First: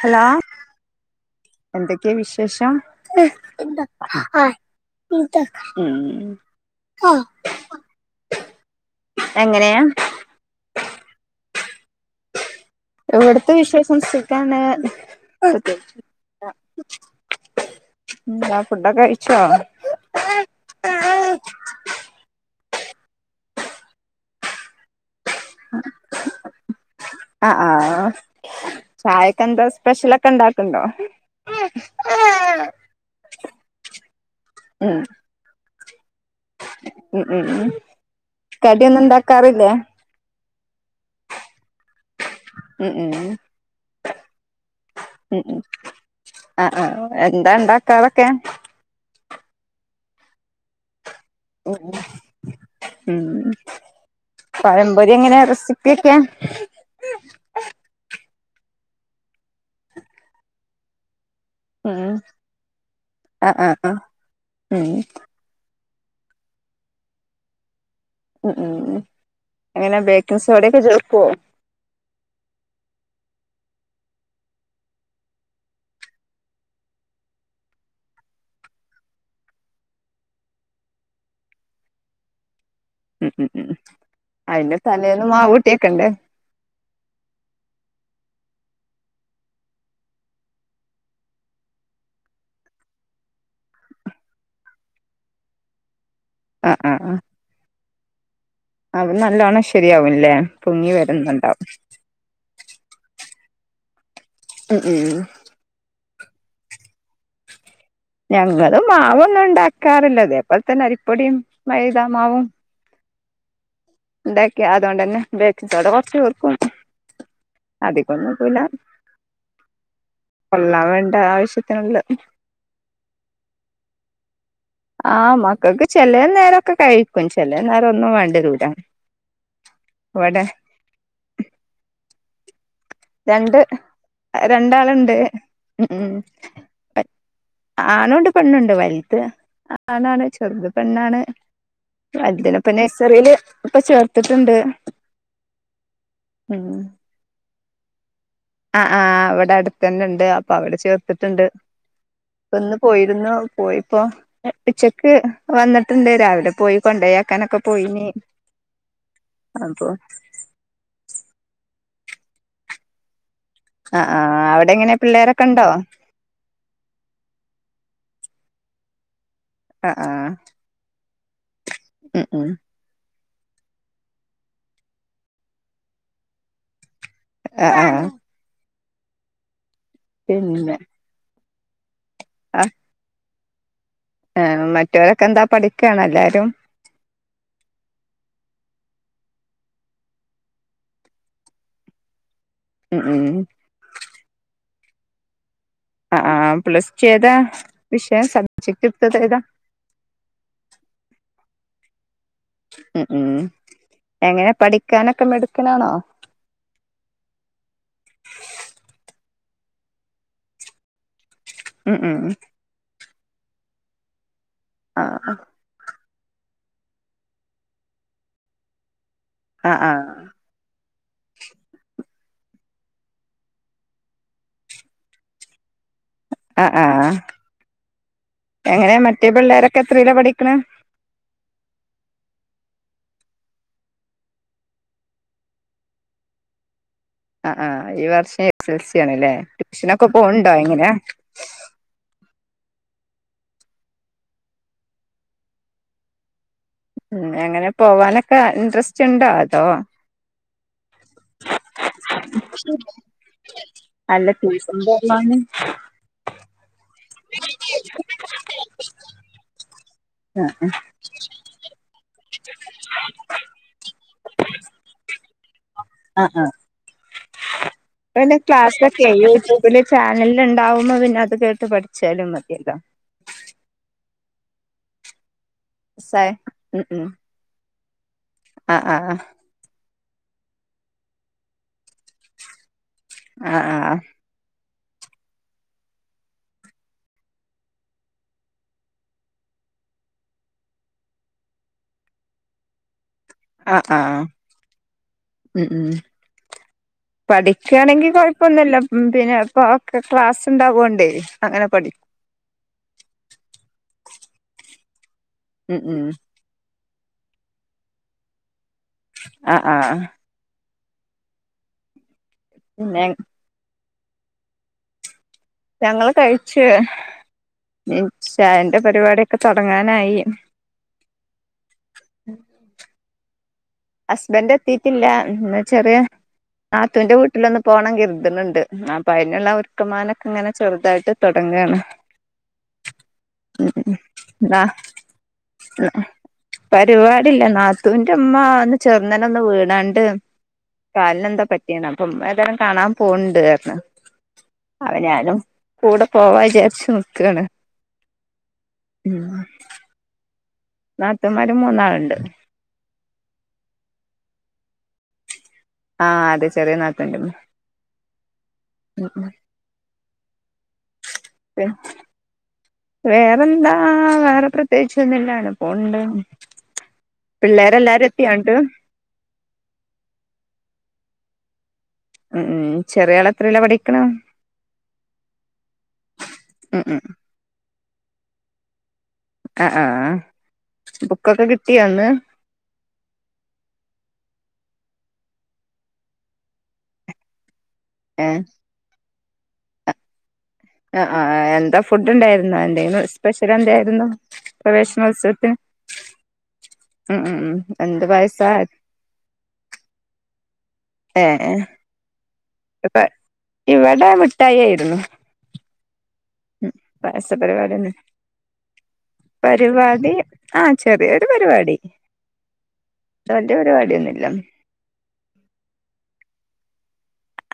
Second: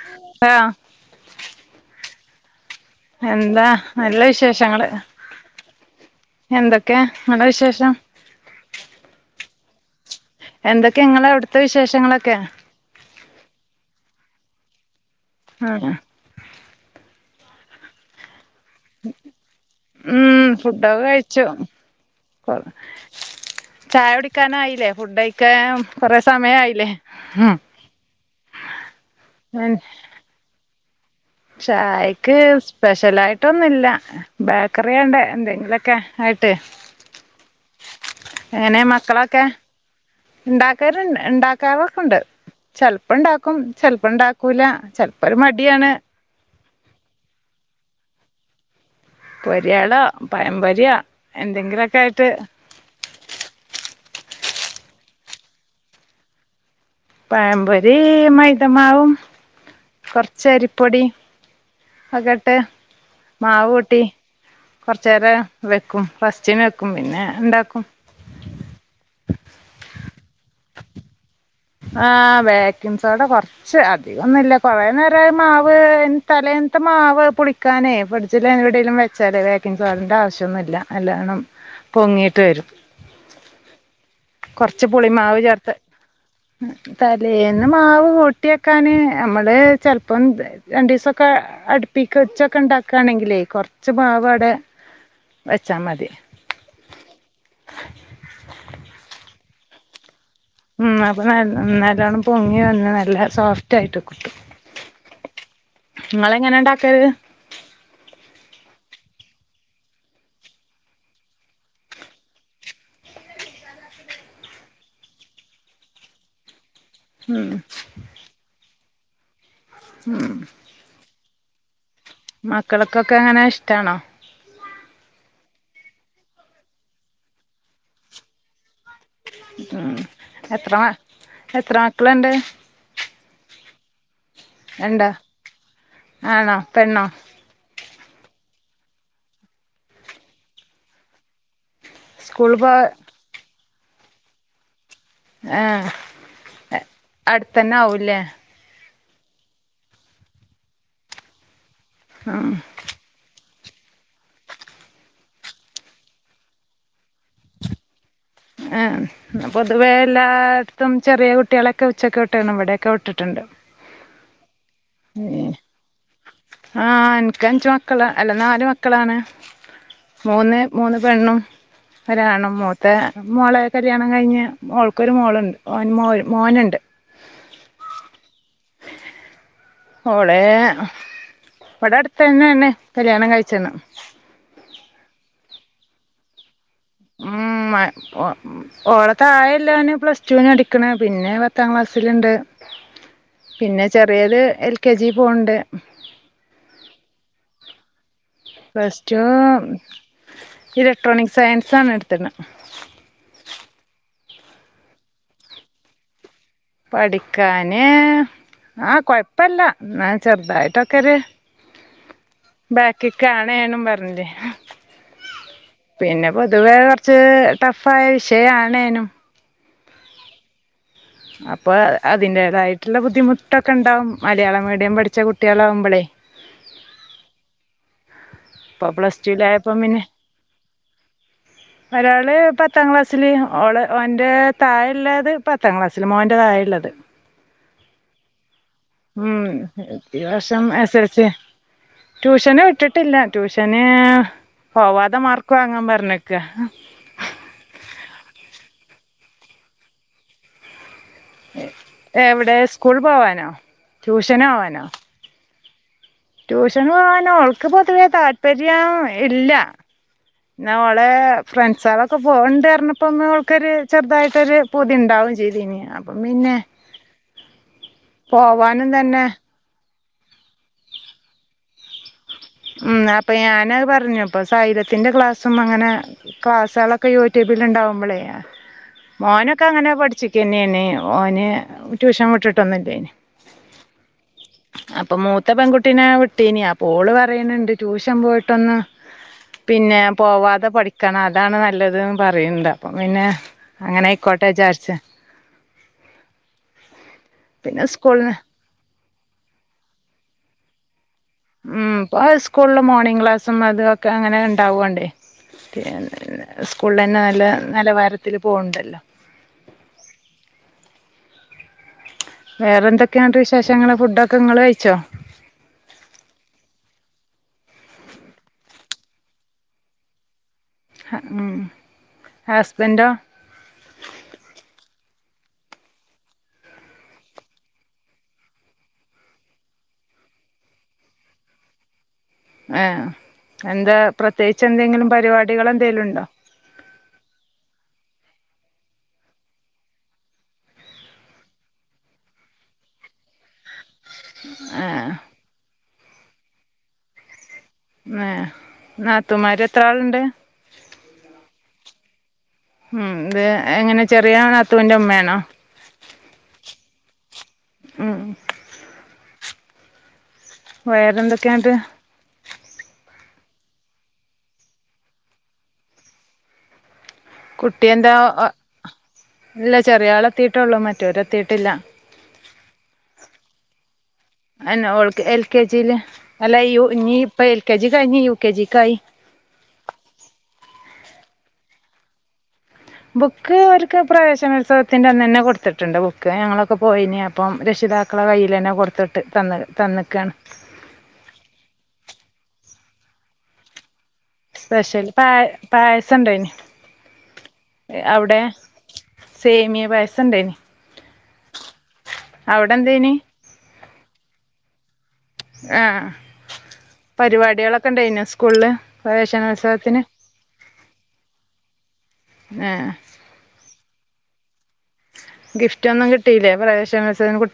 Hello ആഹ് എന്തൊക്കെയ വിഷേ എഷം എന്താ നല്ല വിശേഷങ്ങള് എന്തൊക്കെ നിങ്ങളെ വിശേഷം എങ്ങനെയാ എന്തൊക്കെ നിങ്ങള അവിടുത്തെ വിശേഷങ്ങളൊക്കെ ഇവിടത്തെ വിശേഷം സുഖാണ് ആഹ് എന്താ ഫുഡൊക്കെ കഴിച്ചോ ഉം ഫുഡൊക്കെ കഴിച്ചു ചായ കുടിക്കാനായില്ലേ ഫുഡയി ക്കെ കൊറെ സമയായില്ലേ ഉ ചായക്കെന്താ സ്പെഷ്യലക്കെ ഉണ്ട ണ്ടോ ചായക്ക് സ്പെഷ്യലയി ട്ടൊന്നുല്ല ബേക്കറിയുണ്ട എന്തെങ്കിലൊ ക ഉ ഉ കടിയൊന്നും ഉണ്ടാക്കാറില്ലേ ഉണ്ടാക്കല് ഉണ്ടാക്കാറൊക്കെ ഉണ്ട് ഉം ഉം ചെൽപ്പണ്ടാക്കും ചെൽപ്പം ഇണ്ടാക്കൂല ചെൽപ്പൊരു ഉം ഉം മടിയാണ് ആ ആ എന്താ ഉണ്ടാക്കാതൊക്കെ പൊരിയാളോ പഴമ്പൊരിയോ ഉം എന്തെങ്കിലൊക്കായിട്ട് പഴമ്പൊരിങ്ങനെ റെസിപ്പിയൊക്കെ പഴമ്പൊരി മൈതമാവും കൊറ്ച്ച അരിപ്പൊടി ഉം പ്പകെട്ട് ആ ആ ആ മാവൂട്ടി ഉം കൊറച്ചേരെ വെക്കും പസ്റ്റ്ന് വെക്കും പിന്നെ ഇണ്ടാക്കും ഉ ഉം എങ്ങനെ ബേക്കിൻ സോടൈക്കെ ചേർക്കോ ആ ബേക്കിൻ സോഡ കൊർച്ച് അധികൊന്നില്ല കുറേനേരായി മാവ് തലേന്നത്തെ മാവ് പുളിക്കാനേ ഫ്രിഡ്ജില് എവിടേലും വെച്ചാലേ വേക്കിൻസോഡന്റെ ആവശ്യന്നുല്ല നല്ലാണം പൊങ്ങീട്ട് വരും ഉം ഉം ഉ അയിന്റെ കൊറച്ച് തലേന്ന് പുളിമാവ് ചേർത്ത് മാവൂട്ടിയക്കണ്ടെ തലേന്ന് മാവ് കൂട്ടിക്കാന് നമ്മള് ചെൽപ്പം രണ്ടീസൊക്കെ അട്പ്പിക്ക് ച്ചെക്കെ ഉണ്ടാക്കണെങ്കിലേ കൊറച്ച് മാവ് അവിടെ വെച്ചാ മതി ആഹ് ആഹ് ആഹ് അത് നല്ലോണം ശരിയാവും ല്ലേ ഉം അപ്പൊ നല്ല നല്ലോണ്ണം പൊങ്ങി വന്ന് നല്ല സോഫ്റ്റ് ആയിട്ട് ഉ ഉം ങ്ങളെങ്ങനെ ഇണ്ടാക്കല് ഞങ്ങളും മാവൊന്നും ഉണ്ടാക്കാറില്ല ഇതേപോലെത്തന്നെ അരിപ്പൊടിയും മൈതാമാവും ഇണ്ടാക്കി അതോണ്ടന്നെ ബേക്കിങ് സോഡ കൊർച്ച് ചേർക്കും ഉം അതിപ്പന്നുടൂല കൊല്ലാവേണ്ട ശ്യത്തിന്ള്ളെ മക്കൾക്കൊക്കെ അങ്ങനെ ഇഷ്ടാണോ ആഹ് മക്കൾക്ക് ചെലേ നേരൊക്കെ കഴിക്കും ചെലേ നേരം ഒന്നും വണ്ടരൂല ഉം എത്ര എത്ര മക്കളുണ്ട് രണ്ട് രണ്ടോ രണ്ടാള്ണ്ട് ഉം ആണോ പെണ്ണോ ആണുണ്ട് പെണ്ണു വല്ത് ആണാണ് ചെറുത് പെണ്ണാണ് സ്കൂൾ വല്തിനപ്പ പോ നെയ്സറീല് ഇപ്പൊ ചേർത്തിട്ട്ണ്ട് ആഹ് അട് ത്തന്നാവൂല്ലേ ആ ആ ഇവിടെ അടുത്തന്നെ ഉണ്ട് അപ്പൊ അവിടെ ചേർത്തിട്ടുണ്ട് ഉം പ്പന്ന് പോയിരുന്നു പോയിപ്പോ ഉച്ചക്ക് വന്നിട്ടുണ്ട് രാവിലെ പോയി കൊണ്ടയാക്കാനൊക്കെ പോയിനി ആ അപ്പൊ പൊതുവേ എല്ലായിടത്തും ചെറിയ കുട്ടികള ഒക്കെ ഉച്ചക്കെട്ടേണം ഇവിടെയക്കെട്ടിട്ടുണ്ട് ആ് അവി എടെ എങ്ങനെ പിള്ളേരൊക്കെ ഉണ്ടോ ആഹ എനിക്ക് അഞ്ച്ു മക്കൾ അല്ല നാല് മക്കളാണ് ആഹ് ആഹ് മൂന്ന് മൂന്ന് വെണ്ണണം ഉം ഉം ഒരാാണ് മൂത്ത മോള കല്യാണം കഴിഞ്ഞഞ് മോൾക്കൊരു മോളുണ്ട്ോ മോനുണ്ട് ആഏ ആ ഓളെ പടാ തന്നെ തന്നെ കല്യാണം കഴിച്ചു ച്ചന ആ മറ്റവരൊക്കെ എന്താ പഠിക്കയാണ് എല്ലാരും ഉ ഓളത്ത ആായല്ലാന് പ്ലസ് ടുന് അടിക്കണ പിന്നെ പത്താം ക്ലാസ്സിലുണ്ട് ഉം ഉം പിന്നെ ചെറിയത് കെ ജി പോണ്ട് ആ ആ പ്ലസ് ചെയ്താ പ്ലസ് ടു ഇലക്ട്രോണിക് സയൻസ് സാനഡ് എട്ട്ന ഉം ഉം എങ്ങനെ പഠിക്കാനൊക്കെ മെടുക്കനാണോ പഠിക്കാന് ആ കൊഴപ്പല്ല എന്ന ചെറുതായിട്ടൊക്കെര് ഉം ഉം ക്ക് കാണാനും പറഞ്ഞില്ലേ ആ പിന്നെ പൊതുവേ കുറച്ച് ടഫായ വിഷയണേനും ആ ആ അപ്പൊ അതിന്റേതായിട്ടുള്ള ബുദ്ധിമുട്ടൊക്കെ ഉണ്ടാവും മലയാള മീഡിയം പഠിച്ച കുട്ടികളാവുമ്പോളേ ആ ആ ഇപ്പൊ എങ്ങനെയാ പ്ലസ് മറ്റേ പിള്ളേരൊക്കെ ടുലായപ്പം പിന്നെ എത്രയിലോ പഠിക്കണേ ത്താം ക്ലാസ്സില് ഓള് ഓന്റെ താഴ ഉള്ളള്ളത് പത്താം ക്ലാസ്സില് മോന്റെ താഴെ ഉള്ളത് ആ ആഹ്ഈ വർഷം എസ് എൽ സി ആണ് ല്ലേ ഉം ട്യൂഷനൊക്കെ ഈ പോന്നു ണ്ടോ വർഷം എങ്ങനെയാ എസ് എൽ സി ട്യൂഷന് വിട്ട് ട്ടില്ല ട്യൂഷന് പോവാതെ മാർക് വാങ്ങാൻ പറഞ്ഞേക്ക ഉം അങ്ങനെ പോവാനൊക്കെ ഇൻട്രസ്റ്റ് ഉണ്ടോ അതോ എവിടെ സ്കൂൾ പോവാനോ അല്ല ട്യൂഷന് ട്യൂഷൻ പോവാനോ [inaudible] ട്യൂഷൻ പോവാന ഓൾക്ക് പൊതുവേ താല്പര്യം ഇല്ല ആ പിന്ന അവളെ ഫ്രണ്ട്സളൊക്കെ പോവണ്ട് പറഞ്ഞപ്പൊ അവൾക്കൊരു ചെറുതായിട്ടൊരു പൂതിയുണ്ട ണ്ടാവൂഏ ചെയ്തീനി ആ ആ ഇപ്പ പിന്നെ ക്ലാസ് പോവാനും ഒക്കെ തന്നെ യൂട്യൂബില് ചാനൽല് ഉണ്ടാവുമോ പിന്നെ അത് കേട്ട് പഠിച്ചാലും മതി ഉം അപ്പൊ ഞാന പറഞ്ഞ അപ്പ സയിരത്തിന്റെ ക്ലാസ് സും അങ്ങനെ സായ ഉം ഉം ക്ലാസ്സുകളൊക്കെ യൂട്യൂബിൽ ഉണ്ടാവുമ്പോളേ ആ ആ മോനൊക്കെ അങ്ങനെ പഠി ഒറ്റക്കെന്യാണ് ഓന് ട്യൂഷൻ വിട്ടിട്ടൊന്നും ഇല്ലായിന് ആ ആ അപ്പൊ മൂത്ത പെൺകുട്ടീനെ വിട്ടീന അപ്പോള് പറയണണ്ട് ട്യൂഷൻ പോയിട്ടൊന്ന് പിന്നെ പോവാതെ പഠിക്കണം അതാണ് നല്ലത് ന് പറയുന്നുണ്ട് അപ്പൊ ആ ആഹ് ഉം ഉം പിന്നെ പഠിക്കയാണെങ്കിൽ സ്കൂളിന് കുഴപ്പൊന്നുല്ല ഉം പിന്നെപ്പൊക്കെ ക്ലാസ് ഉണ്ടാവോണ്ടേ അങ്ങനെ ഉം പഠിക്കും ഇ സ്കൂളിൽ മോർണിംഗ് ക്ലാസ്സും അതൊക്കെ അങ്ങനെ ഉണ്ടാവണ്ട് ഉം ഉം [unintelligible] കൂള് തന്നെ നല്ല നിലവാരത്തിൽ പോകുന്നുണ്ട് ആ ആ വേറെ പിന്നെ എന്തൊക്കെയാണ്ട് വിശേഷങ്ങള് ഫുഡൊക്കെ നിങ്ങള് കഴിച്ചോ? ഞങ്ങള് കഴിച്ചു, ഇനി ചായേൻ്റെ പരിപാടിയൊക്കെ തൊടങ്ങാനായി. ഉം ഹസ്ബൻഡോ ഹസ്ബൻഡ് എത്തീട്ടില്ല പിന്നെ ചെറിയ നാത്തൂന്റെ വീട്ടിലൊന്ന് പോണം കരുതുന്നുണ്ട് അപ്പൊ അതിനുള്ള ഒരുക്കമാനൊക്കെ ഇങ്ങനെ ചെറുതായിട്ട് തുടങ്ങയാണ് ആ എന്താ പ്രത്യേകിച്ച് എന്തെങ്കിലും പരിപാടികൾ എന്തേലും ഉണ്ടോ ചെറുന്നന ഒന്ന് വീണാണ്ട് കാലിന് എന്താ പറ്റിയാണ് അപ്പം ഏതായാലും കാണാൻ പോണുണ്ട് പറഞ്ഞു ആഹ് അവനാലും കൂടെ പോവാ വിചാരിച്ചു നിക്കാണ്. ആഹ് ഉം നാത്തുമാര് എത്ര ആള്ണ്ട്? നാത്തൂന്മാര് മൂന്നാളുണ്ട് ഉം ഇത് എങ്ങനെ ചെറിയ നാത്തൂന്റെ ഉമ്മയാണോ? ആഹ് അതെ ചെറിയ നാത്തൂന്റെ ഉമ്മയാ ഉം ഉം ഉം വേറെ എന്തൊക്കെയുണ്ട് വേറെന്താ വേറെ പ്രത്യേകിച്ച് ഒന്നുമില്ല അങ്ങനെ പോണുണ്ട് കുട്ടി പിള്ളേരെല്ലാരും എന്താ എത്തിയാണ്ട് ഇല്ല ചെറിയ ആള് എത്തീട്ടേയുള്ളൂ മറ്റോര് എത്തീ ട്ടില്ല ഉം ഉം ചെറിയാള് എത്രയിലാ പഠിക്കണ അയിന് ഓൾക്ക് എൽ കെ ജില് അല്ല ഉം യു ഉം ഇനിയിപ്പോ എൽ കെ ജി കഴിഞ്ഞ് യു കെ ജിക്കായി ആ ആ ബുക്കൊക്കെ കിട്ടിയോ ഇന്ന് ബുക്ക് അവർക്ക് പ്രവേശനോത്സവത്തിന്റെ അന്ന് തന്നെ കൊടുത്തിട്ടുണ്ട് ബുക്ക് ഞങ്ങളൊക്കെ പോയിന് അപ്പം രക്ഷിതാക്കടെ ഏ കയ്യില് തന്നെ കൊടുത്തി ട്ട് തന്ന് തന്നേക്കാണ്. ആ ആ എന്താ ഫുഡ് ഉണ്ടായിരുന്നോ? എന്തെങ്കിലും സ്പെഷ്യൽ എന്തായിരുന്നു? സ്പെഷ്യൽ പാ പ്രവേശനോത്സവത്തിന് പായസം ഇണ്ടായിനി ഉം ഉം ഉം എന്ത് അവിടെ പായസാ സേമിയ പായസം ഇണ്ടായിനി ഏ ഏ അവിടെ ഇപ്പ എന്തേനി? ഇവിടെ മിഠായി ആയിരുന്നു. ആഹ് പായസ പരിപാടികളൊക്കെ പരിപാടിയന്നെ ഉണ്ടായിനോ സ്കൂളില് പ്രവേശനോത്സവത്തിന് പരിപാടി ആ ചെറിയ ഒരു പരിപാടിവല്യ ആഹ് പരിപാടിഒന്നു- ല്ല ഗിഫ്റ്റ് ഒന്നും കിട്ടില്ലേ പ്രാവേ ശനോത്സവന് കുട്ട്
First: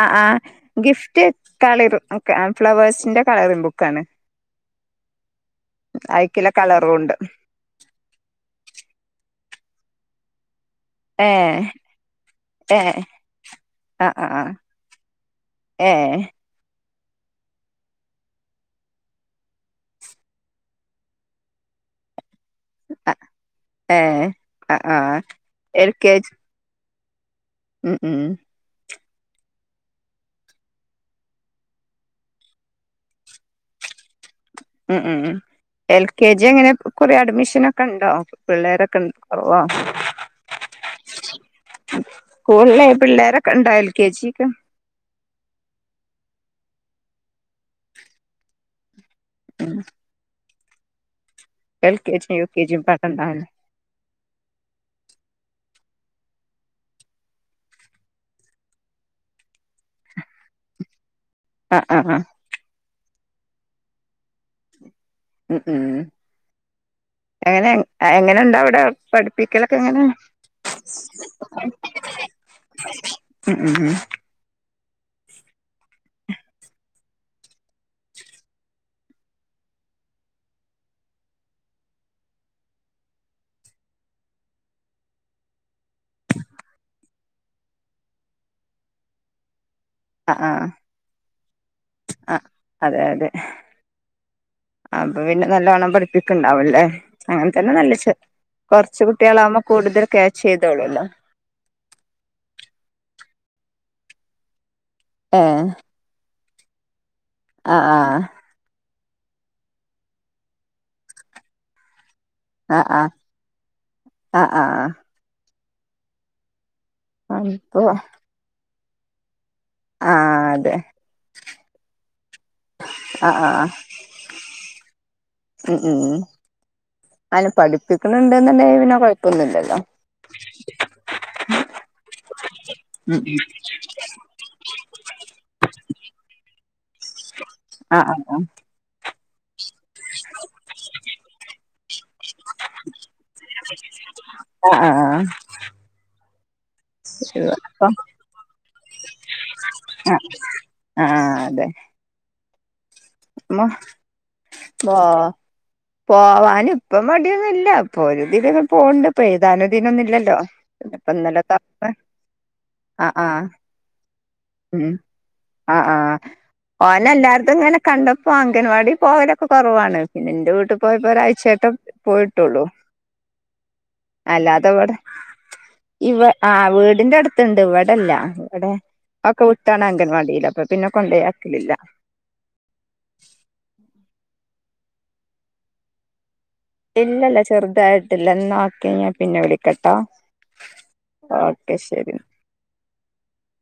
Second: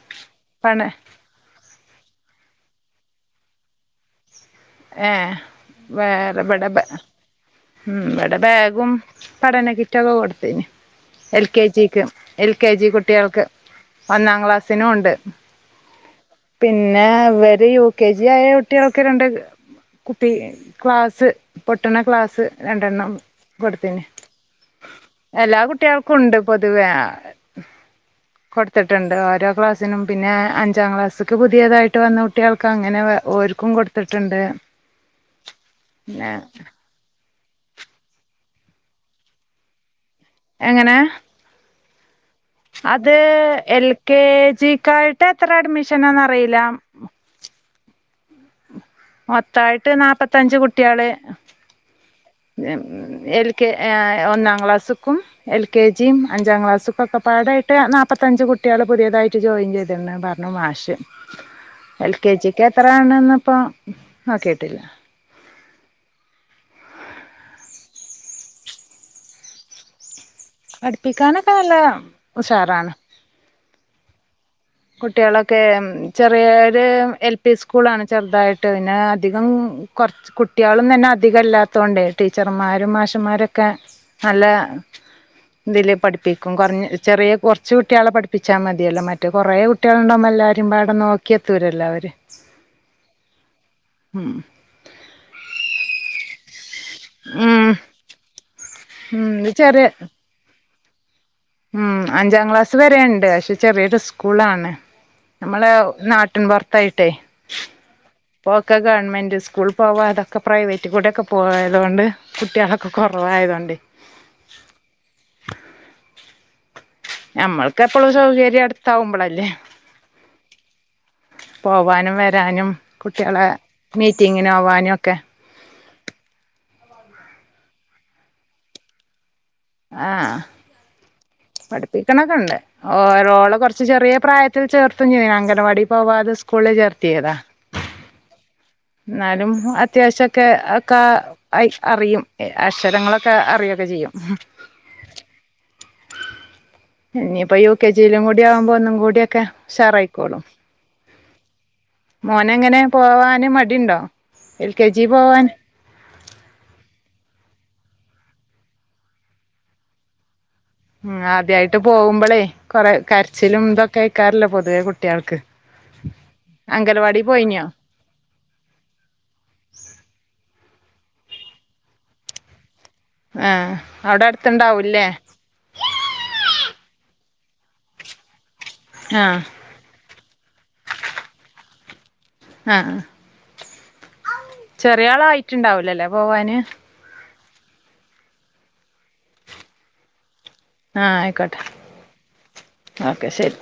ആഹ് ആഹ് ഗിഫ്റ്റ് കളിർ ക്ക ഫ്ലവേഴ്സിന്റെ കളറിംഗ് ബുക്കാണ്. ഏ അയിക്കില്ല വേറെബിടെ ബ കളറും ഉണ്ട് ഉം ഇവിടെ ബാഗും പഠന കിറ്റൊക്കെ കൊടുത്തിനിം ഏ എൽ കെ ജിക്ക് എൽ കെ ഏ ജി കുട്ടികൾക്ക് ആ ആ ആ ഒന്നാം ക്ലാസിനൂണ്ട്. ഏ പിന്നെ ഇവര് യു കെ ജി ആയ കുട്ടികൾക്ക് രണ്ട് കുപ്പി ക്ലാസ് പൊട്ട്ണ ക്ലാസ്സ്. രണ്ടെണ്ണം അ ഏ കൊടുത്തിന് ആ ആ എല്ലാ എൽ കെ കുട്ടികൾക്കും ജി ഉണ്ട് പൊതുവേ ഉം ഉം കൊടുത്തിട് ട്ടുണ്ട് ഓരോ ക്ലാസ്സിനും പിന്നെ അഞ്ചാം ക്ലാസ്സ്ക്ക് പുതിയതായിട്ട് വന്ന കുട്ടികൾക്ക് അങ്ങനെ ഓര്ക്കും കൊടുത്തിട്ടുണ്ട്. ഉം ഉം ഉം എൽ കെ പിന്നെ ജി എങ്ങനെ ഇക്കുറി അഡ്മിഷ് നൊക്കെ ഉണ്ടോ പിള്ളേരൊക്കെൺ ഓ എങ്ങനെ? സ്കൂളിലെ അത് പിള്ളേരൊക്കെ ഉണ്ടോ എൽ കെ ജിക്ക് ജിക്കായിട്ട് എത്ര അഡ്മിഷനാന്ന് അറിയി ല്ലാം ഉം മൊത്തായിട്ട് നാപ്പത്തഞ്ച് കുട് കുട്ടിയാള് എൽ കെ ജിയും യു കെ ജിയും എൽ പാടണ്ടാവല്ലേ കെ ഏ ഒന്നാം ക്ലാസ്സ്ക്കും എൽ കെ ജിയും അഞ്ചാം ക്ലാസ്സ്ക്കൊക്കെ പാടായിട്ട് നാപ്പത്തഞ്ച് കുട്ടികള് പുതിയതായിട്ട് ജോയിൻ ചെയ്തിണ് പറഞ്ഞു മാഷ് ആ ആ എൽ ആ കെ ജി ക്ക് എത്രാണന്നപ്പൊ ആ കേട്ടില്ല ഉ ഉം എങ്ങനെ എങ്ങനെുണ്ടാ അവിടെ പഠിപ്പിക്കലൊക്കെ എങ്ങനെ പഠിപ്പിക്കാനൊക്കെ നല്ല ഉഷാറാണ് ഉം ഉം ഉ കുട്ടികളൊക്കെ ചെറിയൊരു എൽ പി സ്കൂളാണ് ചെറുതായിട്ട് പിന്നെ അധികം കൊറച്ച് കുട്ടികളും തന്നെ അധികംല്ലാത്തോണ്ട് ടീച്ചർമാരും മാഷന്മാരൊക്കെ നല്ല ഇതില് പഠിപ്പിക്കും കൊ ചെറിയ കുറച്ച കുട്ടികളെ പഠിപ്പിച്ചാൽ മതിയല്ലോ മറ്റ കുറേ കുട്ട ആ് ആഹ അവര് ആ അതെ അതെ ഉം അപ്പൊ പിന്നെ നല്ലവണ്ണം പഠിപ്പിക്കണ്ടാവുംല്ലേ ഉം അങ്ങനത്തെന്നെ നല്ല കുറച്ച് ഉം ഇത് കുട്ടികളാവുമ്പോ ചെറിയ കൂടുതൽ ക്യാച്ച് ചെയ്ത് [unintelligible] ഉം അഞ്ചാം ക്ലാസ് വരേണ്ട് പക്ഷെ ചെറിയൊരു സ്കൂളാണ് ഏ നമ്മള് നാട്ടിൻപറ [unintelligible] ആ ആ ഗവൺമെൻറ് സ്കൂൾ പോവാ അതൊക്കെ പ്രൈവറ്റ് കൂടെയൊക്കെ പോവതോണ്ട് ആ കുട്ടികളൊക്കെ ആ കുറവായതോണ്ട് ആ ആ അപ്പൊ നമ്മൾക്ക് എപ്പോഴും സൗകര്യം അടു ത്താ കുമ്പളല്ലേ ആഹ് അതെ പോവാനും വരാനും ആഹ് കുട്ടികളെ ആഹ് മീറ്റിങ്ങിന് പോ വാനും ഒക്കെ ഉം ഉം അങ്ങനെ പഠിപ്പിക്കണണ്ട്ന്നണ്ടെ പിന്നെ കൊഴപ്പില്യ ആഹ് പഠിപ്പിക്കണം നുണ്ട് ഓ ഉം ഓള കൊറച്ച് ചെറിയ പ്രായത്തിൽ ചേർ [unintelligible] അംഗനവാടി പോവാതെ സ്കൂളിൽ ചേർത്തിയതാ ആഹ് ആഹ് ആഹ് എന്നാലും അത്യാവശ്യക്കെ ഒക്ക ആയി അറിയും അക്ഷരങ്ങളൊക്കെ അറിയൊക്കെ ചെയ്യും ആഹ് ആഹ് ഇനിയിപ്പ യു ആഹ് കെ ജി യിലും കൂടി ആവുമ്പോ ഒന്നും കൂടി ക്കെ ആഹ് ഉഷാറായിക്കോളും ആഹ് അതെ ഓന എങ്ങനെ [unintelligible] പോ ജി പോവാൻ പോവാൻ ഇപ്പ മടിയൊന്നുമില്ല ഇപ്പൊ ഒരു ദില് അങ്ങ് പോവണ്ട് ഇപ്പൊ ഏഴുതാനും ദിന് ഒന്നുമി ല്ലല്ലോ ഉം ആദ്യായിട്ട് പോകുമ്പോളേ കൊറെ ആഹ് ആഹ് കരച്ചിലും ഇതൊക്കെ ആയിക്കാറല്ലോ പൊതുവേ ഉം കുട്ടികൾക്ക് ആഹ് ആഹ് അംഗനവാടി പോയിന്യോ? ഇപ്പൊ അംഗൻവാടി പോവലൊക്കെ കുറവാണ് പിന്നെ ന്റെ വീട്ടിൽ പോയപ്പോ ഒരാഴ്ചാഴിട്ട പോയിട്ടുള്ളു ആഹ് അവിടെ അല്ലാതെവിടെ അടുത്തുണ്ടാവൂല്ലേ ഇ ആ വീടിന്റെ അടു ണ്ട് ഇവിടെല്ല അവിടെ ആഹ് ഒക്കെ വിട്ടാണ് അംഗൻവാടിൽ അപ്പ പിന്നെ കൊണ്ടയാക്കലില്ല ആഹ് ചെറിയാൾ ആയിട്ടുണ്ടാവലല്ലേ പോവാന് ഇല്ലല്ല ചെറുതായിട്ടില്ല എന്ന ഒക്കെ ഞാൻ പിന്നെ വിളിക്കട്ടോ ആഹ് ആയിക്കോട്ടെ ഓക്കെ ശരി ഓക്കെ ശരി